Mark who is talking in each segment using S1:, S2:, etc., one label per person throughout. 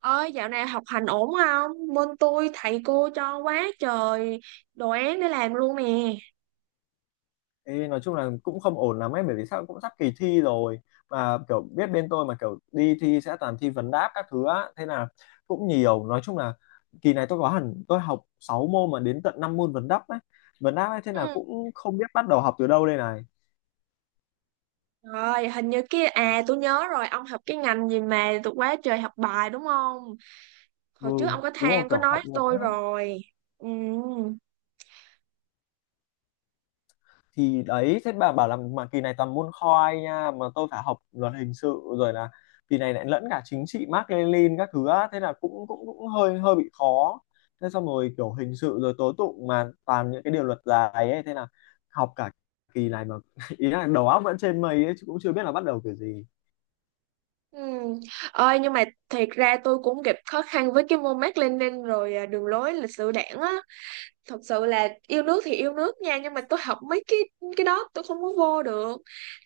S1: Ơi dạo này học hành ổn không? Bên tôi thầy cô cho quá trời đồ án để làm luôn nè.
S2: Ê, nói chung là cũng không ổn lắm ấy, bởi vì sao cũng sắp kỳ thi rồi mà kiểu biết bên tôi mà kiểu đi thi sẽ toàn thi vấn đáp các thứ á, thế là cũng nhiều, nói chung là kỳ này tôi có hẳn tôi học 6 môn mà đến tận 5 môn Vấn đáp ấy thế là
S1: Ừ.
S2: cũng không biết bắt đầu học từ đâu đây này.
S1: Rồi hình như cái à tôi nhớ rồi, ông học cái ngành gì mà tôi quá trời học bài đúng không?
S2: Ừ,
S1: Hồi trước ông có
S2: đúng không,
S1: than, có
S2: kiểu
S1: nói
S2: học
S1: với
S2: một á.
S1: tôi rồi. Ừ.
S2: Thì đấy, thế bà bảo là mà kỳ này toàn môn khoi nha, mà tôi phải học luật hình sự rồi là kỳ này lại lẫn cả chính trị Mác Lênin các thứ á, thế là cũng cũng cũng hơi hơi bị khó. Thế xong rồi kiểu hình sự rồi tố tụng mà toàn những cái điều luật dài ấy, thế là học cả kỳ này mà ý là đầu óc vẫn trên mây ấy chứ cũng chưa biết là bắt đầu kiểu gì.
S1: Ừ. Ơi nhưng mà thiệt ra tôi cũng gặp khó khăn với cái môn Mác Lênin rồi à, đường lối lịch sử đảng á. Thật sự là yêu nước thì yêu nước nha, nhưng mà tôi học mấy cái đó tôi không có vô được.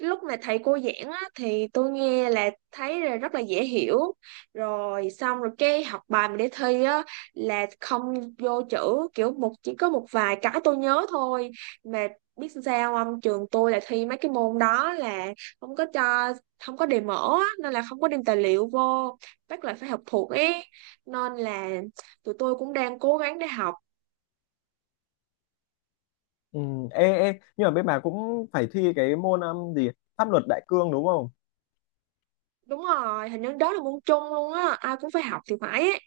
S1: Lúc mà thầy cô giảng á, thì tôi nghe là thấy là rất là dễ hiểu, rồi xong rồi cái học bài mình để thi á là không vô chữ, kiểu một chỉ có một vài cái tôi nhớ thôi. Mà biết sao không, trường tôi là thi mấy cái môn đó là không có cho, không có đề mở á, nên là không có đem tài liệu vô, bắt là phải học thuộc ý, nên là tụi tôi cũng đang cố gắng để học.
S2: Ừ, ê, nhưng mà bên bà cũng phải thi cái môn gì, pháp luật đại cương đúng không?
S1: Đúng rồi, hình như đó là môn chung luôn á, ai cũng phải học thì phải ấy.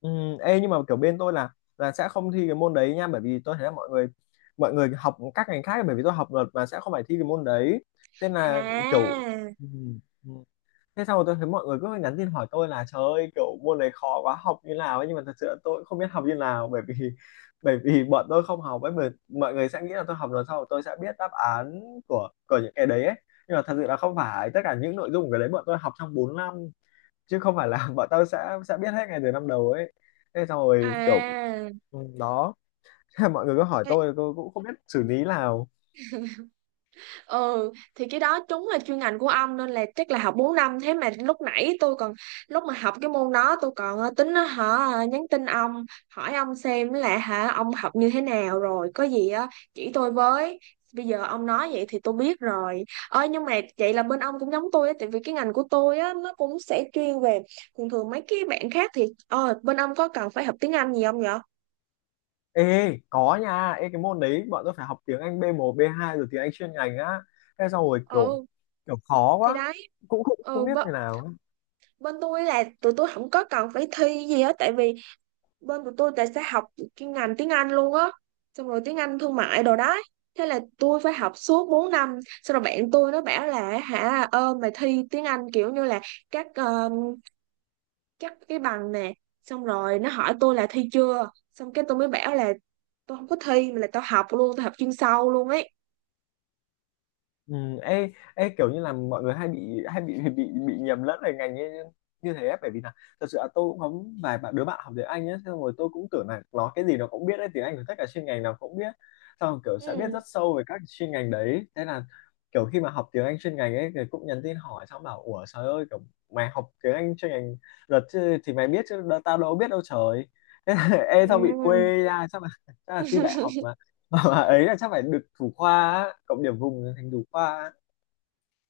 S2: Ừ, ê, nhưng mà kiểu bên tôi là sẽ không thi cái môn đấy nha, bởi vì tôi thấy là mọi người học các ngành khác, bởi vì tôi học luật mà sẽ không phải thi cái môn đấy, nên là kiểu
S1: À,
S2: ừ, ừ. Thế xong rồi tôi thấy mọi người cứ nhắn tin hỏi tôi là trời ơi, kiểu môn đấy khó quá, học như nào ấy, nhưng mà thật sự là tôi cũng không biết học như nào bởi vì bởi vì bọn tôi không học ấy, mà mọi người sẽ nghĩ là tôi học luật, sau rồi tôi sẽ biết đáp án của những cái đấy ấy. Nhưng mà thật sự là không phải tất cả những nội dung của cái đấy bọn tôi học trong 4 năm, chứ không phải là bọn tao sẽ biết hết ngay từ năm đầu ấy. Thế xong rồi kiểu
S1: à,
S2: ừ, đó. Mọi người cứ hỏi tôi cũng không biết xử lý nào.
S1: ừ thì cái đó đúng là chuyên ngành của ông nên là chắc là học 4 năm. Thế mà lúc nãy tôi còn, lúc mà học cái môn đó tôi còn tính nó, hả, nhắn tin ông hỏi ông xem là, hả, ông học như thế nào rồi có gì á chỉ tôi với. Bây giờ ông nói vậy thì tôi biết rồi. Ơi nhưng mà vậy là bên ông cũng giống tôi á, tại vì cái ngành của tôi á nó cũng sẽ chuyên về, thường thường mấy cái bạn khác thì, bên ông có cần phải học tiếng Anh gì không vậy?
S2: Ê, có nha, ê cái môn đấy bọn tôi phải học tiếng Anh b một b hai rồi tiếng Anh chuyên ngành á, thế xong rồi kiểu
S1: Ừ.
S2: kiểu khó
S1: Thì
S2: quá,
S1: đấy.
S2: cũng không không
S1: Ừ.
S2: biết như nào.
S1: Bên tôi là tụi tôi không có cần phải thi gì hết, tại vì bên của tôi tại sẽ học cái ngành tiếng Anh luôn á, xong rồi tiếng Anh thương mại đồ đó. Thế là tôi phải học suốt 4 năm, xong rồi bạn tôi nó bảo là, hả, ơ, mày thi tiếng Anh kiểu như là các ờ, các cái bằng nè. Xong rồi nó hỏi tôi là thi chưa, xong cái tôi mới bảo là tôi không có thi mà là tao học luôn, tao học chuyên sâu luôn ấy.
S2: Ừ, ê, kiểu như là mọi người hay bị nhầm lẫn về ngành như thế ấy, bởi vì là thật sự là tôi cũng có vài bạn, đứa bạn học tiếng Anh ấy, xong rồi tôi cũng tưởng là nó cái gì nó cũng biết đấy, tiếng Anh của tất cả chuyên ngành nào cũng biết, xong rồi kiểu sẽ biết
S1: Ừ.
S2: rất sâu về các chuyên ngành đấy, thế là kiểu khi mà học tiếng Anh chuyên ngành ấy thì cũng nhắn tin hỏi, xong bảo ủa trời ơi kiểu mày học tiếng Anh chuyên ngành luật chứ, thì mày biết chứ, tao đâu biết đâu trời. Thế là, ê tao bị quê ra, chắc là thi đại
S1: Ừ.
S2: học mà bà ấy là chắc phải được thủ khoa á, cộng điểm vùng thành thủ khoa á.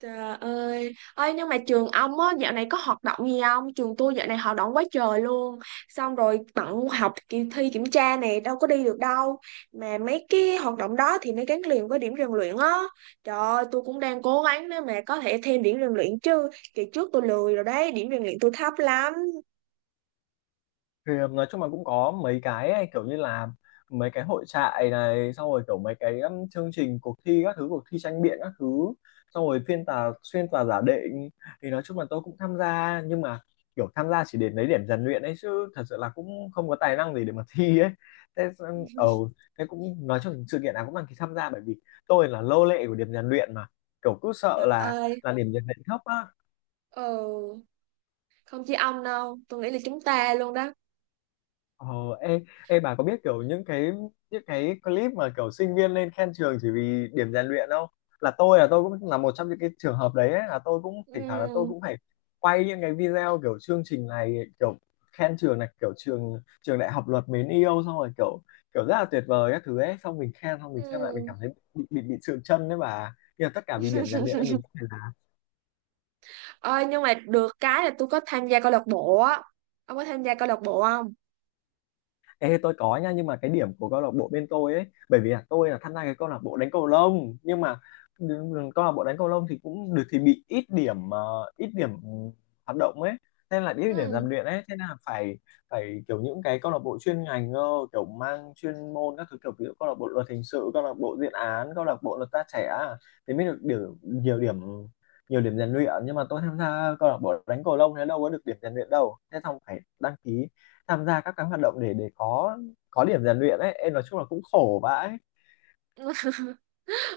S1: Trời ơi, ơi nhưng mà trường ông á dạo này có hoạt động gì không? Trường tôi dạo này hoạt động quá trời luôn. Xong rồi bận học, kỳ thi, kiểm tra này đâu có đi được đâu. Mà mấy cái hoạt động đó thì nó gắn liền với điểm rèn luyện á. Trời ơi, tôi cũng đang cố gắng để mà có thể thêm điểm rèn luyện chứ. Kỳ trước tôi lười rồi đấy, điểm rèn luyện tôi thấp lắm.
S2: Thì nói chung là cũng có mấy cái ấy, kiểu như là mấy cái hội trại này, xong rồi kiểu mấy cái chương trình cuộc thi các thứ, cuộc thi tranh biện các thứ, xong rồi phiên tòa xuyên tòa giả định, thì nói chung là tôi cũng tham gia, nhưng mà kiểu tham gia chỉ để lấy điểm rèn luyện ấy chứ thật sự là cũng không có tài năng gì để mà thi ấy. Thế thế cũng nói chung sự kiện nào cũng đăng ký tham gia, bởi vì tôi là lô lệ của điểm rèn luyện mà, kiểu cứ sợ
S1: Trời
S2: là
S1: ơi,
S2: điểm rèn luyện thấp á.
S1: ừ, không chỉ ông đâu, tôi nghĩ là chúng ta luôn đó.
S2: Ờ, ê, ê bà có biết kiểu những cái clip mà kiểu sinh viên lên khen trường chỉ vì điểm rèn luyện không? Là tôi cũng là một trong những cái trường hợp đấy ấy, là tôi cũng thỉnh thoảng là tôi
S1: Ừ,
S2: cũng phải quay những cái video kiểu chương trình này, kiểu khen trường này, kiểu trường trường đại học luật mến yêu, xong rồi kiểu kiểu rất là tuyệt vời các thứ ấy, xong mình khen xong mình xem lại mình
S1: ừ.
S2: cảm thấy bị sượng chân đấy bà, nhưng mà tất cả vì điểm rèn luyện ấy mình.
S1: Ơi nhưng mà được cái là tôi có tham gia câu lạc bộ á. Ông có tham gia câu lạc bộ không?
S2: Ê, tôi có nha, nhưng mà cái điểm của câu lạc bộ bên tôi ấy, bởi vì là tôi là tham gia cái câu lạc bộ đánh cầu lông, nhưng mà câu lạc bộ đánh cầu lông thì cũng được thì bị ít điểm, ít điểm hoạt động ấy, nên là ít điểm rèn
S1: Ừ.
S2: luyện ấy, thế là phải phải kiểu những cái câu lạc bộ chuyên ngành cơ, kiểu mang chuyên môn các thứ, kiểu ví dụ câu lạc bộ luật hình sự, câu lạc bộ diện án, câu lạc bộ luật gia trẻ à, thì mới được điểm, nhiều điểm nhiều điểm rèn luyện. Nhưng mà tôi tham gia câu lạc bộ đánh cầu lông thế đâu có được điểm rèn luyện đâu, thế xong phải đăng ký tham gia các cái hoạt động để có điểm rèn luyện ấy, em nói chung là cũng khổ vãi.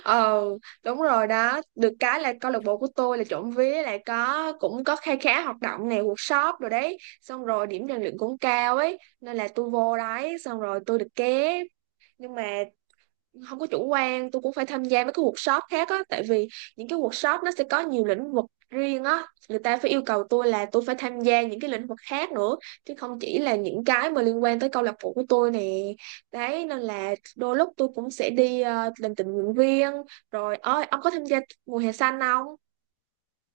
S1: Ờ, đúng rồi đó, được cái là câu lạc bộ của tôi là trộm vía lại có, cũng có khá khá hoạt động này, workshop rồi đấy. Xong rồi điểm rèn luyện cũng cao ấy, nên là tôi vô đấy xong rồi tôi được ké. Nhưng mà không có chủ quan, tôi cũng phải tham gia mấy cái workshop khác á, tại vì những cái workshop nó sẽ có nhiều lĩnh vực riêng á, người ta phải yêu cầu tôi là tôi phải tham gia những cái lĩnh vực khác nữa, chứ không chỉ là những cái mà liên quan tới câu lạc bộ của tôi nè. Đấy, nên là đôi lúc tôi cũng sẽ đi làm tình nguyện viên rồi. Ơi ông có tham gia mùa hè xanh không?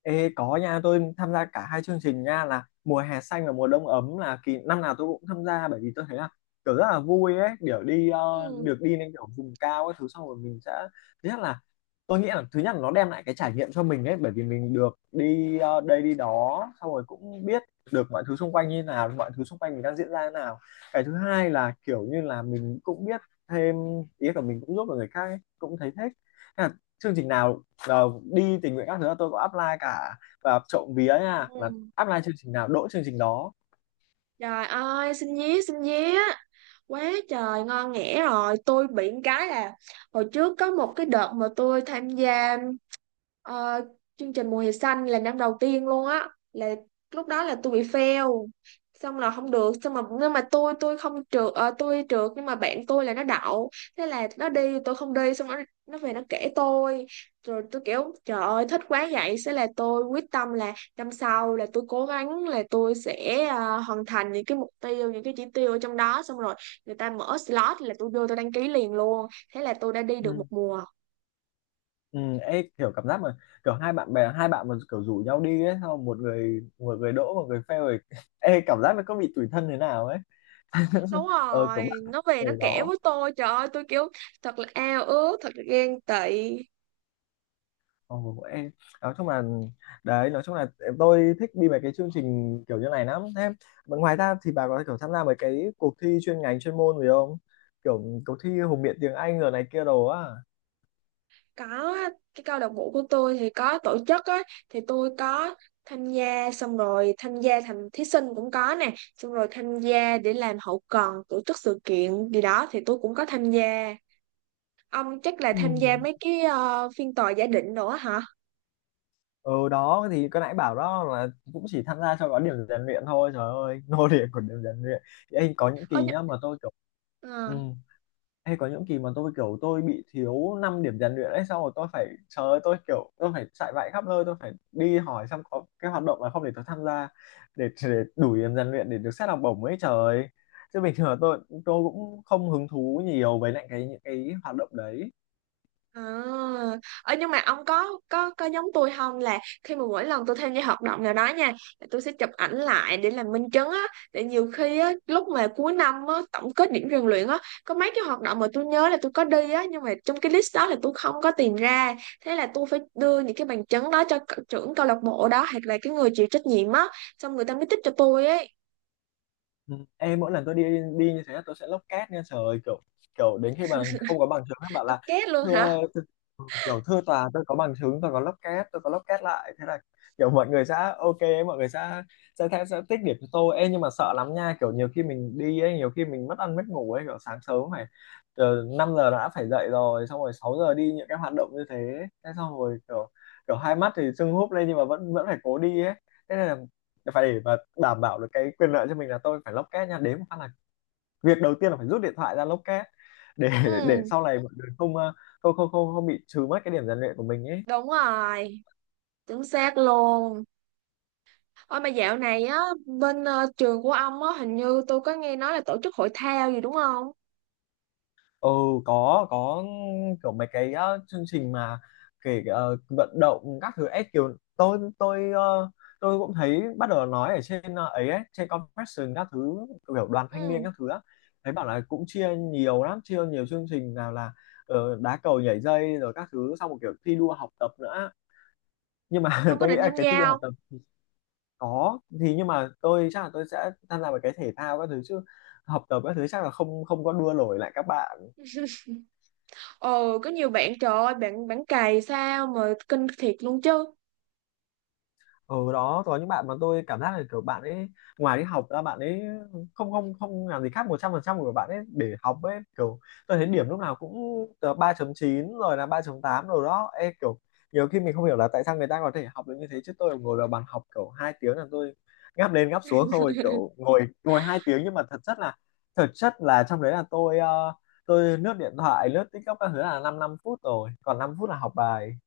S2: Ê, có nha, tôi tham gia cả hai chương trình nha, là mùa hè xanh và mùa đông ấm, là kỳ năm nào tôi cũng tham gia, bởi vì tôi thấy là kiểu rất là vui ấy, kiểu đi
S1: Ừ.
S2: được đi lên kiểu vùng cao các thứ, xong rồi mình sẽ thứ nhất là tôi nghĩ là thứ nhất là nó đem lại cái trải nghiệm cho mình ấy, bởi vì mình được đi đây đi đó, xong rồi cũng biết được mọi thứ xung quanh như nào, mọi thứ xung quanh mình đang diễn ra như nào, cái thứ hai là kiểu như là mình cũng biết thêm, ý là mình cũng giúp được người khác ấy, cũng thấy thích. Thế là chương trình nào, ờ, đi tình nguyện các thứ là tôi có apply cả, và trộm vía nha là
S1: Ừ.
S2: apply chương trình nào đỗ chương trình đó.
S1: Trời ơi, xin nhé, xin nhé. Quá trời, ngon nghẻ rồi. Tôi bị một cái là hồi trước có một cái đợt mà tôi tham gia Ờ, chương trình Mùa hè xanh là năm đầu tiên luôn á, là lúc đó là tôi bị fail, xong là không được. Xong mà nhưng mà tôi không trượt, tôi trượt nhưng mà bạn tôi là nó đậu, thế là nó đi, tôi không đi. Xong nó về nó kể tôi, rồi tôi kiểu trời ơi thích quá vậy. Thế là tôi quyết tâm là năm sau là tôi cố gắng là tôi sẽ hoàn thành những cái mục tiêu, những cái chỉ tiêu ở trong đó. Xong rồi người ta mở slot là tôi vô tôi đăng ký liền luôn, thế là tôi đã đi được
S2: Ừ.
S1: một mùa.
S2: Ừ, ê, kiểu cảm giác mà kiểu hai bạn bè, hai bạn mà kiểu rủ nhau đi ấy, sau một người đỗ một người fail rồi. Ê cảm giác nó có bị tủi thân thế nào ấy.
S1: Đúng
S2: Ờ kiểu
S1: rồi,
S2: bạn
S1: nó về
S2: ở
S1: nó kể
S2: đó,
S1: với tôi, trời ơi tôi kiểu thật là ao ước, thật là ghen tị.
S2: ồ ê, nói chung là đấy, nói chung là tôi thích đi mấy cái chương trình kiểu như này lắm. Thế mà ngoài ra thì bà có kiểu tham gia mấy cái cuộc thi chuyên ngành, chuyên môn gì không, kiểu cuộc thi hùng biện tiếng Anh rồi này kia đồ á?
S1: Có, cái câu lạc bộ của tôi thì có tổ chức á, thì tôi có tham gia. Xong rồi tham gia thành thí sinh cũng có nè, xong rồi tham gia để làm hậu cần tổ chức sự kiện gì đó thì tôi cũng có tham gia. Ông chắc là tham gia
S2: Ừ.
S1: mấy cái phiên tòa giả định nữa hả?
S2: Ừ đó, thì cái nãy bảo đó là cũng chỉ tham gia cho có điểm rèn luyện thôi, trời ơi, nô lệ của điểm rèn luyện. Thì anh có những
S1: ờ,
S2: kỳ
S1: nh-
S2: nhá mà tôi kiểu ừ,
S1: ờ.
S2: hay có những kỳ mà tôi kiểu tôi bị thiếu 5 điểm rèn luyện ấy, xong rồi tôi phải, trời ơi tôi kiểu tôi phải chạy vạy khắp nơi, tôi phải đi hỏi xem có cái hoạt động là không để tôi tham gia, để đủ điểm rèn luyện để được xét học bổng ấy trời, chứ bình thường là tôi cũng không hứng thú nhiều với lại cái những cái hoạt động đấy.
S1: À, ờ, nhưng mà ông có giống tôi không, là khi mà mỗi lần tôi tham gia hoạt động nào đó nha, là tôi sẽ chụp ảnh lại để làm minh chứng á, để nhiều khi á lúc mà cuối năm á tổng kết điểm rèn luyện á, có mấy cái hoạt động mà tôi nhớ là tôi có đi á nhưng mà trong cái list đó là tôi không có tìm ra. Thế là tôi phải đưa những cái bằng chứng đó cho trưởng câu lạc bộ đó, hoặc là cái người chịu trách nhiệm á, xong người ta mới tích cho tôi ấy.
S2: Ừ. Ê, mỗi lần tôi đi đi như thế tôi sẽ lốc két nha, trời ơi, kiểu kiểu đến khi mà không có bằng chứng nó bảo
S1: Tôi
S2: là
S1: két luôn hả?
S2: thưa thưa- ừ, kiểu thưa tòa tôi có bằng chứng, tôi có lốc két lại, thế là kiểu mọi người sẽ ok, mọi người sẽ tích điểm cho tôi. Ê, nhưng mà sợ lắm nha, kiểu nhiều khi mình đi ấy, nhiều khi mình mất ăn mất ngủ ấy, kiểu sáng sớm phải 5 giờ đã phải dậy rồi, xong rồi 6 giờ đi những cái hoạt động như thế, thế xong rồi kiểu kiểu hai mắt thì sưng húp lên, nhưng mà vẫn vẫn phải cố đi ấy, thế nên là phải để mà đảm bảo được cái quyền lợi cho mình là tôi phải lock két nha, đến một phát là việc đầu tiên là phải rút điện thoại ra lock két, để để
S1: Ừ,
S2: sau này mọi người không không không không không bị trừ mất cái điểm rèn luyện của mình ấy.
S1: đúng rồi, chính xác luôn. Ôi mà dạo này á bên trường của ông á, hình như tôi có nghe nói là tổ chức hội thao gì đúng không?
S2: Ừ, có kiểu mấy cái chương trình mà kể vận động các thứ ấy, kiểu tôi cũng thấy bắt đầu nói ở trên ấy, trên confession các thứ, kiểu đoàn thanh niên
S1: Ừ,
S2: các thứ á, thấy bảo là cũng chia nhiều lắm, chia nhiều chương trình nào là đá cầu, nhảy dây rồi các thứ, xong một kiểu thi đua học tập nữa, nhưng mà
S1: ông có
S2: tôi nghĩ
S1: định
S2: là
S1: tham
S2: cái thi
S1: gia
S2: đua học
S1: không?
S2: tập có thì nhưng mà tôi chắc là tôi sẽ tham gia vào cái thể thao các thứ chứ học tập các thứ chắc là không không có đua nổi lại các bạn.
S1: Ồ, có nhiều bạn trời ơi, bạn bạn cày sao mà kinh thiệt luôn chứ.
S2: Ở đó có những bạn mà tôi cảm giác là kiểu bạn ấy ngoài đi học ra bạn ấy không không không làm gì khác, 100% của bạn ấy để học ấy, kiểu tôi thấy điểm lúc nào cũng từ 3.9 rồi là 3.8 rồi đó. Ê, kiểu nhiều khi mình không hiểu là tại sao người ta có thể học được như thế, chứ tôi ngồi vào bàn học kiểu hai tiếng là tôi ngáp lên ngáp xuống thôi, kiểu ngồi ngồi hai tiếng nhưng mà thật chất là, thực chất là trong đấy là tôi tôi lướt điện thoại lướt TikTok các thứ là 5 năm năm phút rồi còn 5 phút là học bài.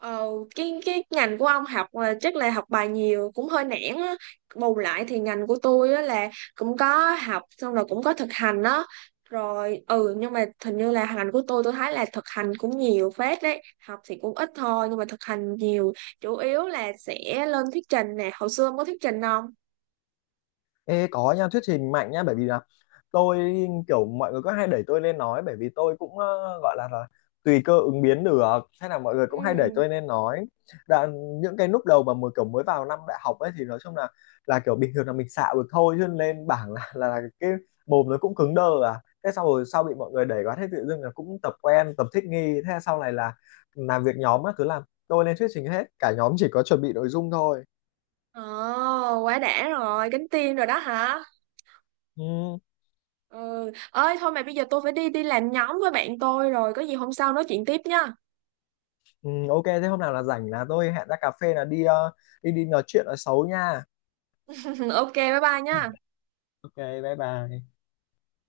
S1: Ờ, cái ngành của ông học là chắc là học bài nhiều cũng hơi nản á. Bù lại thì ngành của tôi á là cũng có học xong rồi cũng có thực hành á. Rồi, ừ, nhưng mà hình như là ngành của tôi thấy là thực hành cũng nhiều phết đấy. Học thì cũng ít thôi nhưng mà thực hành nhiều. Chủ yếu là sẽ lên thuyết trình nè. Hồi xưa ông có thuyết trình không?
S2: Ê, có nha, thuyết trình mạnh nha bởi vì là tôi kiểu mọi người có hay đẩy tôi lên nói, bởi vì tôi cũng gọi là, tùy cơ ứng biến được, hay là mọi người
S1: Ừ.
S2: cũng hay đẩy tôi lên nói. Đoạn, những cái lúc đầu mà mới kiểu mới vào năm đại học ấy thì nói chung là kiểu bình thường là mình xạo được thôi, chứ lên bảng là, là cái mồm nó cũng cứng đơ à, thế sau rồi sau bị mọi người đẩy quá, thế tự dưng là cũng tập quen tập thích nghi, thế sau này là làm việc nhóm á, cứ làm tôi lên thuyết trình hết, cả nhóm chỉ có chuẩn bị nội dung thôi.
S1: Ồ, quá đã rồi, cánh tiên rồi đó hả?
S2: Ừ.
S1: Ừ. Ơi thôi mà bây giờ tôi phải đi, đi làm nhóm với bạn tôi rồi, có gì hôm sau nói chuyện tiếp nha.
S2: Ừ, ok, thế hôm nào là rảnh là tôi hẹn ra cà phê là đi ờ, đi đi nói chuyện ở xấu nha.
S1: ok bye bye nhá
S2: Ok, bye bye.